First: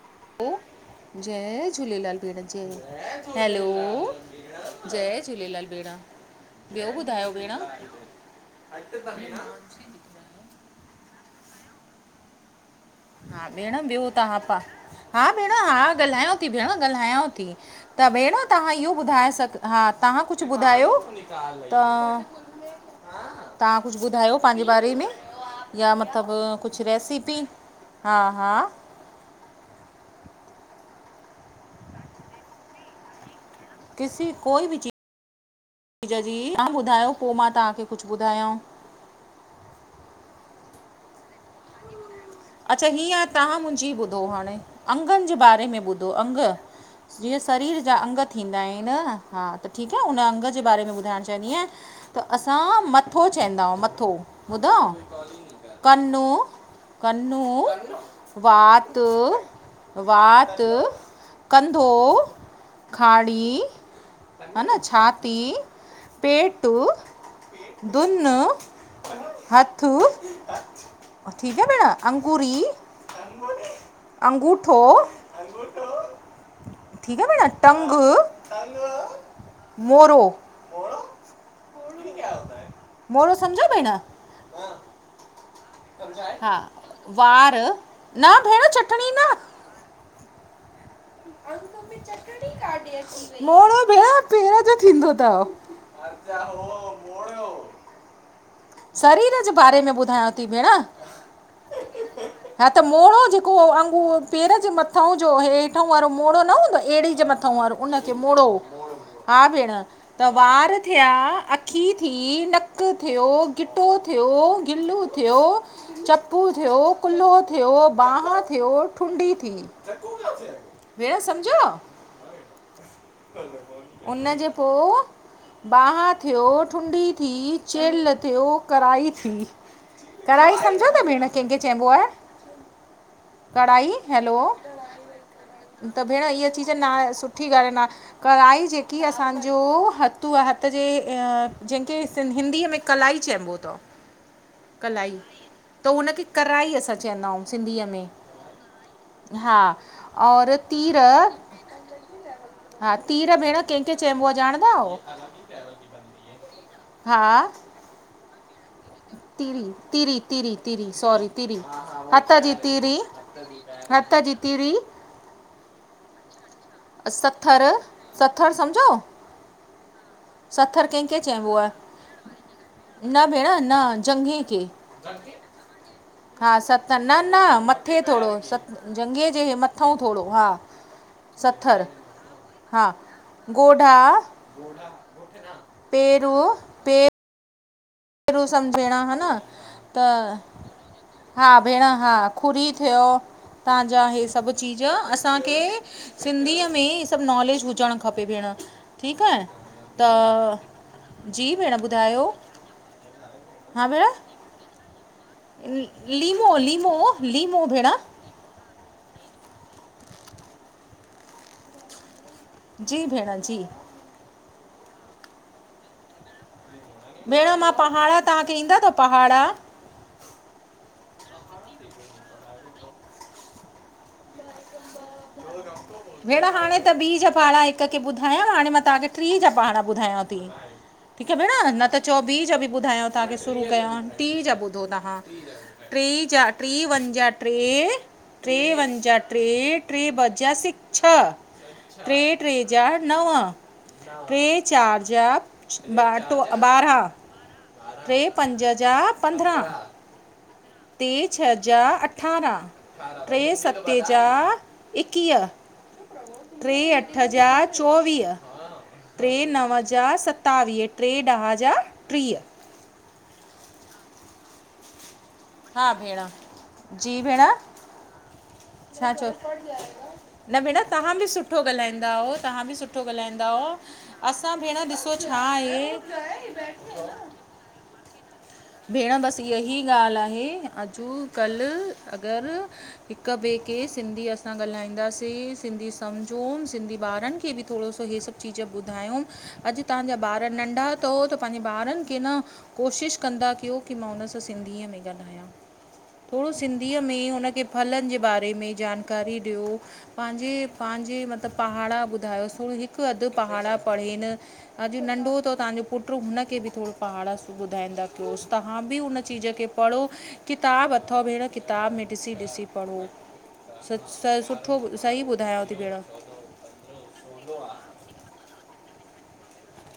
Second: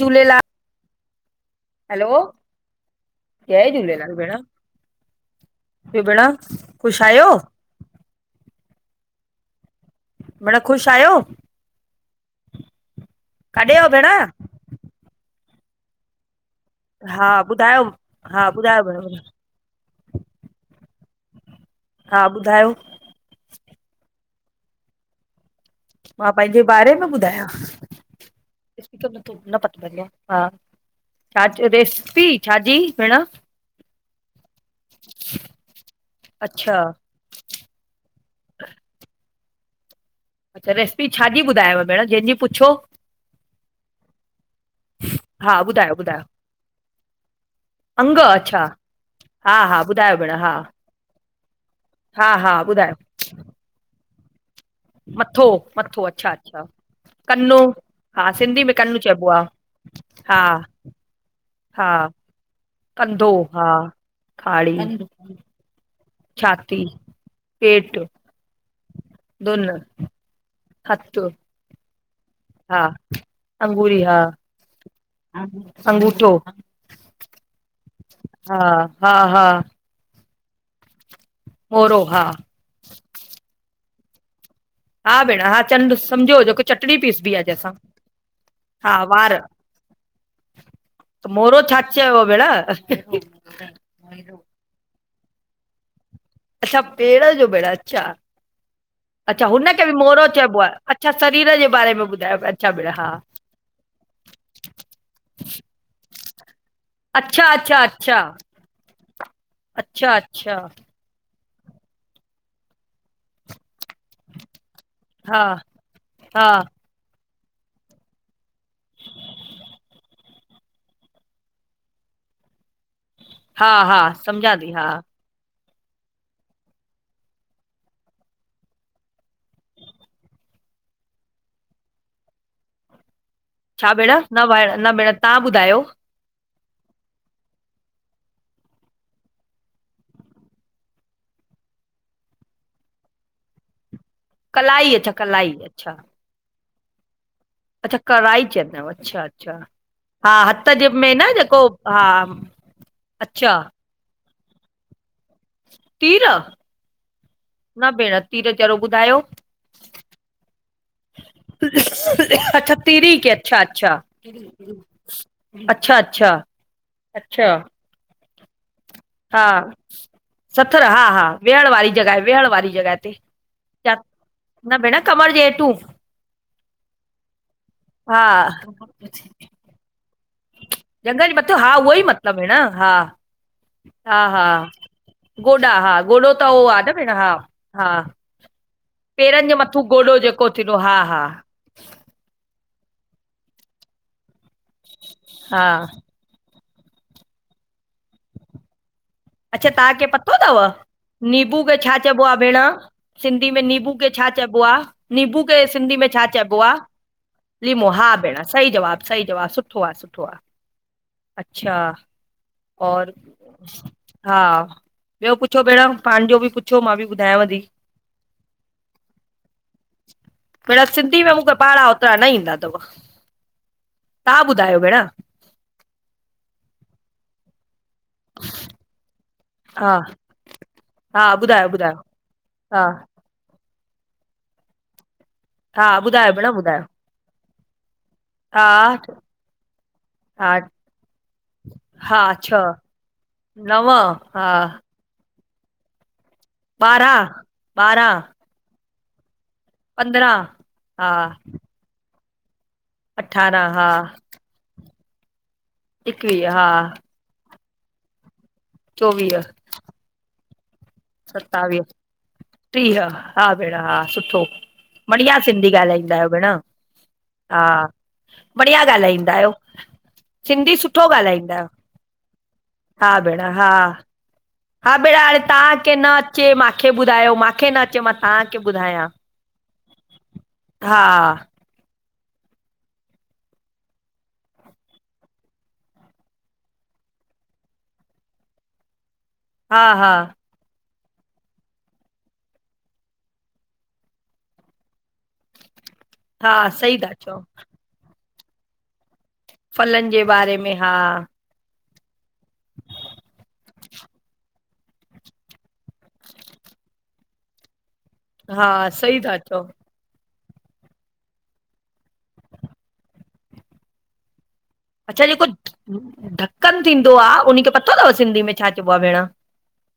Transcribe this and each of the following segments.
Jhulelal hello जय hello Jhulelal भेण जय झूलेलाल हैलो जय झूलेलाल भेण जय झूलेलाल भेण ॿियो ख़ुशि आहियो ॿुधायो भेण। [unintelligible] भेंण ख़ुश आहियो? हा काॾे भेण आहियो ॿियो तव्हां पा हा भेण हा ॻाल्हायो थी भेण हा ॻाल्हायां थी ॿुधायो त भेण हा तव्हां ॿुधायो इहो भेण ॿुधाए सघो हा, तव्हां कुछ ॿुधायो। त हा ॿुधायो तव्हां कुछ ॿुधायो पंहिंजे बारे में या मतलब मां पंहिंजे कुछ बारे में रेसिपी ॿुधायां हा हा स्पीकर मुखें न पतो पईंदो आ हा, छा चयो रेसिपी छाजी भेण? किसी कोई बि चीज़ [unintelligible] जी तव्हां अच्छा ॿुधायो पो मां तव्हांखे कुछ ॿुधायां। अच्छा रेसिपी छाजी ॿुधायव भेण जंहिंजी पुछो अच्छा हीअं तव्हां मुंहिंजी ॿुधो हाणे, अगनि जे हा बारे में ॿुधायो ॿुधो ॿुधायो अंग। जीअं शरीर जा अंग थींदा आहिनि हा त ठीक आ ॿुधायो हुनन भेण अंग हा जे बारे में ॿुधाइण चाहींदी आहियां। त हा हा असां ॿुधायो मथो चईंदा आहियूं मथो। ॿधव मथो मथो कन्नु। अच्छा अच्छा कन्नु, कन्नो हा सिंधी में वात कन्नु चइबो आहे हा वात कंधो, हा कंधो खाड़ी हा हा खाड़ी न कंधो, छाती पेटु, छाती पेट दुन। दुन हथू हथ ठीक आ भेण। अंगूरी हा आंगूरी हा अंगूठो अंगूठो। ठीकु आ भेण टंग, हा हा हा मोरो। मोरो हा मोरो समझव भेंण? हा भेण हा झंड्र सम्झो जेको चटणी पीस बि आहे वार जेंहिसां न भेण हा चटणी न वार त मोरो छा चयो भेण अच्छा मोरो भेण पेर जो थींदो तव। अच्छा पेड़ जो भेण अच्छा! शरीर अच्छा जे बारे हुनखे में बि मुहिरो ॿुधायांव थी चइबो आहे भेण अच्छा शरीर जे बारे में ॿुधायो पया अच्छा भेण हा वांगुर पेर जे मथोउं जो हेठां वारो मोड़ो न हूंदो आहे एड़ी जे अच्छा मथांं वारो अच्छा उनखे अच्छा मोड़ो। हा भेण अच्छा त अच्छा वारु थिया, अखी थी, नक थियो गिटो थियो, गिलूं थियो, हा चपू हा थियो, कुल्हो थियो, बांह थियो ठुडी थी। भेण समुझयाओ? हा हा उन जे सम्झां पो थी हा बांह थियो, ठुडी थी, चेलि थियो करढ़ाई थी। कढाई सम्झो था भेण कंहिंखे चइबो आहे? कढ़ाई छा भेण हेलो न भेण न भेण तव्हां ॿुधायो त भेण इअ चीज न आए सुठी ॻाल्हि न कढ़ाई जेकी असांजो हथु आ हथ जे अ जंहिंखे हिंदीअ में कलाई चइबो थव कलाई त हुनखे कराई असां चेंदा आऊ। अच्छा कराई चेंदव अच्छा अच्छा हा हा और हथ जे तीर में न जेको हा हा तीर अच्छा भेण कंहिंखे चइबो आहे ॼाणंदा आओ तीरु हा न भेण तीरु चलो ॿुधायो तीरी तीरी तीरी तीरी सॉरी तीरी हथ जी अच्छा तीरी तिरी खे अच्छा अच्छा हथ जी तीरी अच्छा अच्छा अच्छा सथरि सथरि समुझो हा सथर हा कंहिंखे हा चइबो वियण आहे वारी जॻहि वेहण वारी जॻहि तेे न भेण न जंघे खे न भेण कमर जे हेठू हा सत न न मथे हा थोड़ो सत जंघीअ जे मथो थोड़ो जंघ जे मथोउ हा उहो ई मतिलबु भेण हा ॻोढा हा हा गोॾा हा पेर गोॾो त हू आ न पेर भेण हा हा पेर सम्झ भेण हा न पेरनि जे मथां गोॾो त जेको थींदो हा हा भेण हा खुरी थियो तांंजा इहे सभु चीज़ असांखे हा सिंधीअ में सभु नॉलेज हुजणु खपे भेण। ठीकु आहे अच्छा तांखे त पतो थव जी नीबू भेण खे छा चइबो ॿुधायो आ भेण सिंधी में हा नीबू भेण खेे छा चइबो आ, नीबू खे सिंधी में छा लीमो चइबो आ लीमो लीमो भेण लिमो हा भेण सही जवाब सही सुठो आ सुठो आ अच्छा जी और भेण जी हा ॿियो पुछो भेण पांजो बि कु भेण मां पहाड़ा तांखे ईंदा थव पहाड़ा भेण सिंधी में मुखे पहाड़ा ओतिरा न ईंदा थव तां ॿुधायो भेण भेण हाणे त ॿी जख पहाड़ा हिकु कर के ॿुधायां हाणे मां तांखे थ्री जा पहाड़ा हा ॿुधायां ती। हा ठीकु आ भेण ॿुधायो न ॿुधायो त चओ ॿी जा बि हा ॿुधायांव तांखे शुरू कयां टीं जा ॿुधो तहां हा ट्री ॿुधायो जा भेण ट्री ॿुधायो वन जा ट्रे ट्रे हा वन जा ट्रे ट्रे ॿ जा हा छ ट्रे हा ट्रे छह जा नव नव ट्रे हा चारि जा ॿार ॿारहं ॿारहां ट्रे ॿारहां पंज पंद्राह पंद्रहां हा ट्रे छ जा अठारह अठारहं ट्रे अठारहां हा सते जा एकीय एकवीह हा ट्रे अठ जा चोवीह, ट्रे चोवीह नव जा सतावीह टे ॾह जा सतावीह, टीह टीह, हा भेण हा सुठो। बढ़िया सिंधी ॻाल्हाईंदा आहियो भेण, जी भेण हा। बढ़िया छा चओ ॻाल्हाईंदा आहियो। न सिंधी भेण, सुठो तहां बि ॻाल्हाईंदा सुठो आहियो ॻाल्हाईंदा औ तहां बि सुठो हा भेण ॻाल्हाईंदा हा औ। असां हा भेण ॾिसो हाणे छा तांह खे आहे न अचे मांखे ॿुधायो मांखे न अचे मां तांह खे ॿुधायां हे हा अॼु कलु अगरि हिक ॿिए खे सिंधी असां ॻाल्हाईंदासीं सिंधी सम्झूं सिंधी ॿारनि खे बि थोड़ो सो हे सभु चीज ॿुधायुं अॼु हा तांह हा जा ॿार नंढा तो त पंहिंजे ॿारनि खे न कोशिश कंदा कयो की मां हुन सां सिंधीअ में ॻाला थोड़ो हा सही सिंधीअ था में चओ हुनखे फलनि जे बारे में जान करे ॾियो फलनि जे पांजे बारे में हा पांजे मतब पहाड़ा ॿुधायोस थोड़ो हिक अधि पहाड़ा पढ़ेन अॼु नंढो थव तांजो पुट्र हुनखे बि थोड़ा पहाड़ा ॿुधाईंदा रोज हा तहां बि सही हुन था जी चओ जॻह किताब अथव भेण किताब में ॾिसी ॾिसी पढ़ो स स सुठ अच्छा जेको ढक्कन थींदो आ उन खे पतो थव सिंधी में छा चइबो आ भेण?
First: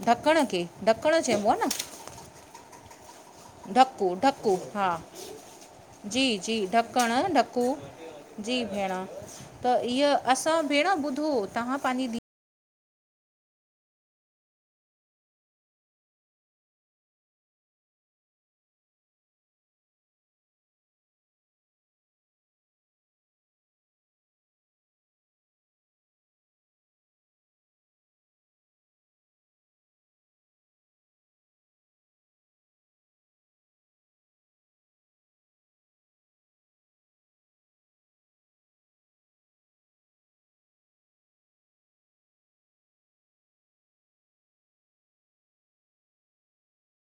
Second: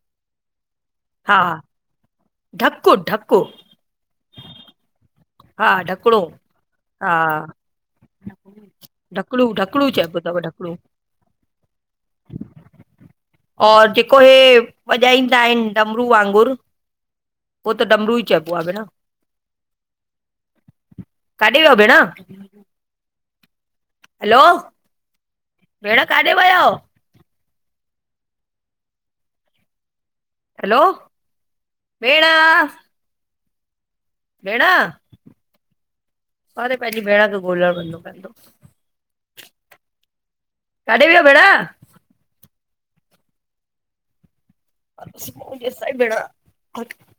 ढकण खे ढकण हा चइबो आ न। ढकु ढकु ढकु, ढकु हा। हा ढकिणो जी जी। ढकण हा ढकु। जी भेण ढकड़ू त ढकड़ू इअ चइबो अथव असां ढकड़ू भेण ॿुधो तहां पंहिंजी धी और जेको हे वॼाईंदा आहिन डमरू वांगुर? उह त डमरू ई चइबो आहेे भेण। काॾे विया भेण? हेलो! भेण काॾे वयाओ? हेलो! भेण। भेण, अरे पंहिंजी भेण खे ॻोलण वेंदो पेंदो। काॾे विया भेण? [unintelligible] भेण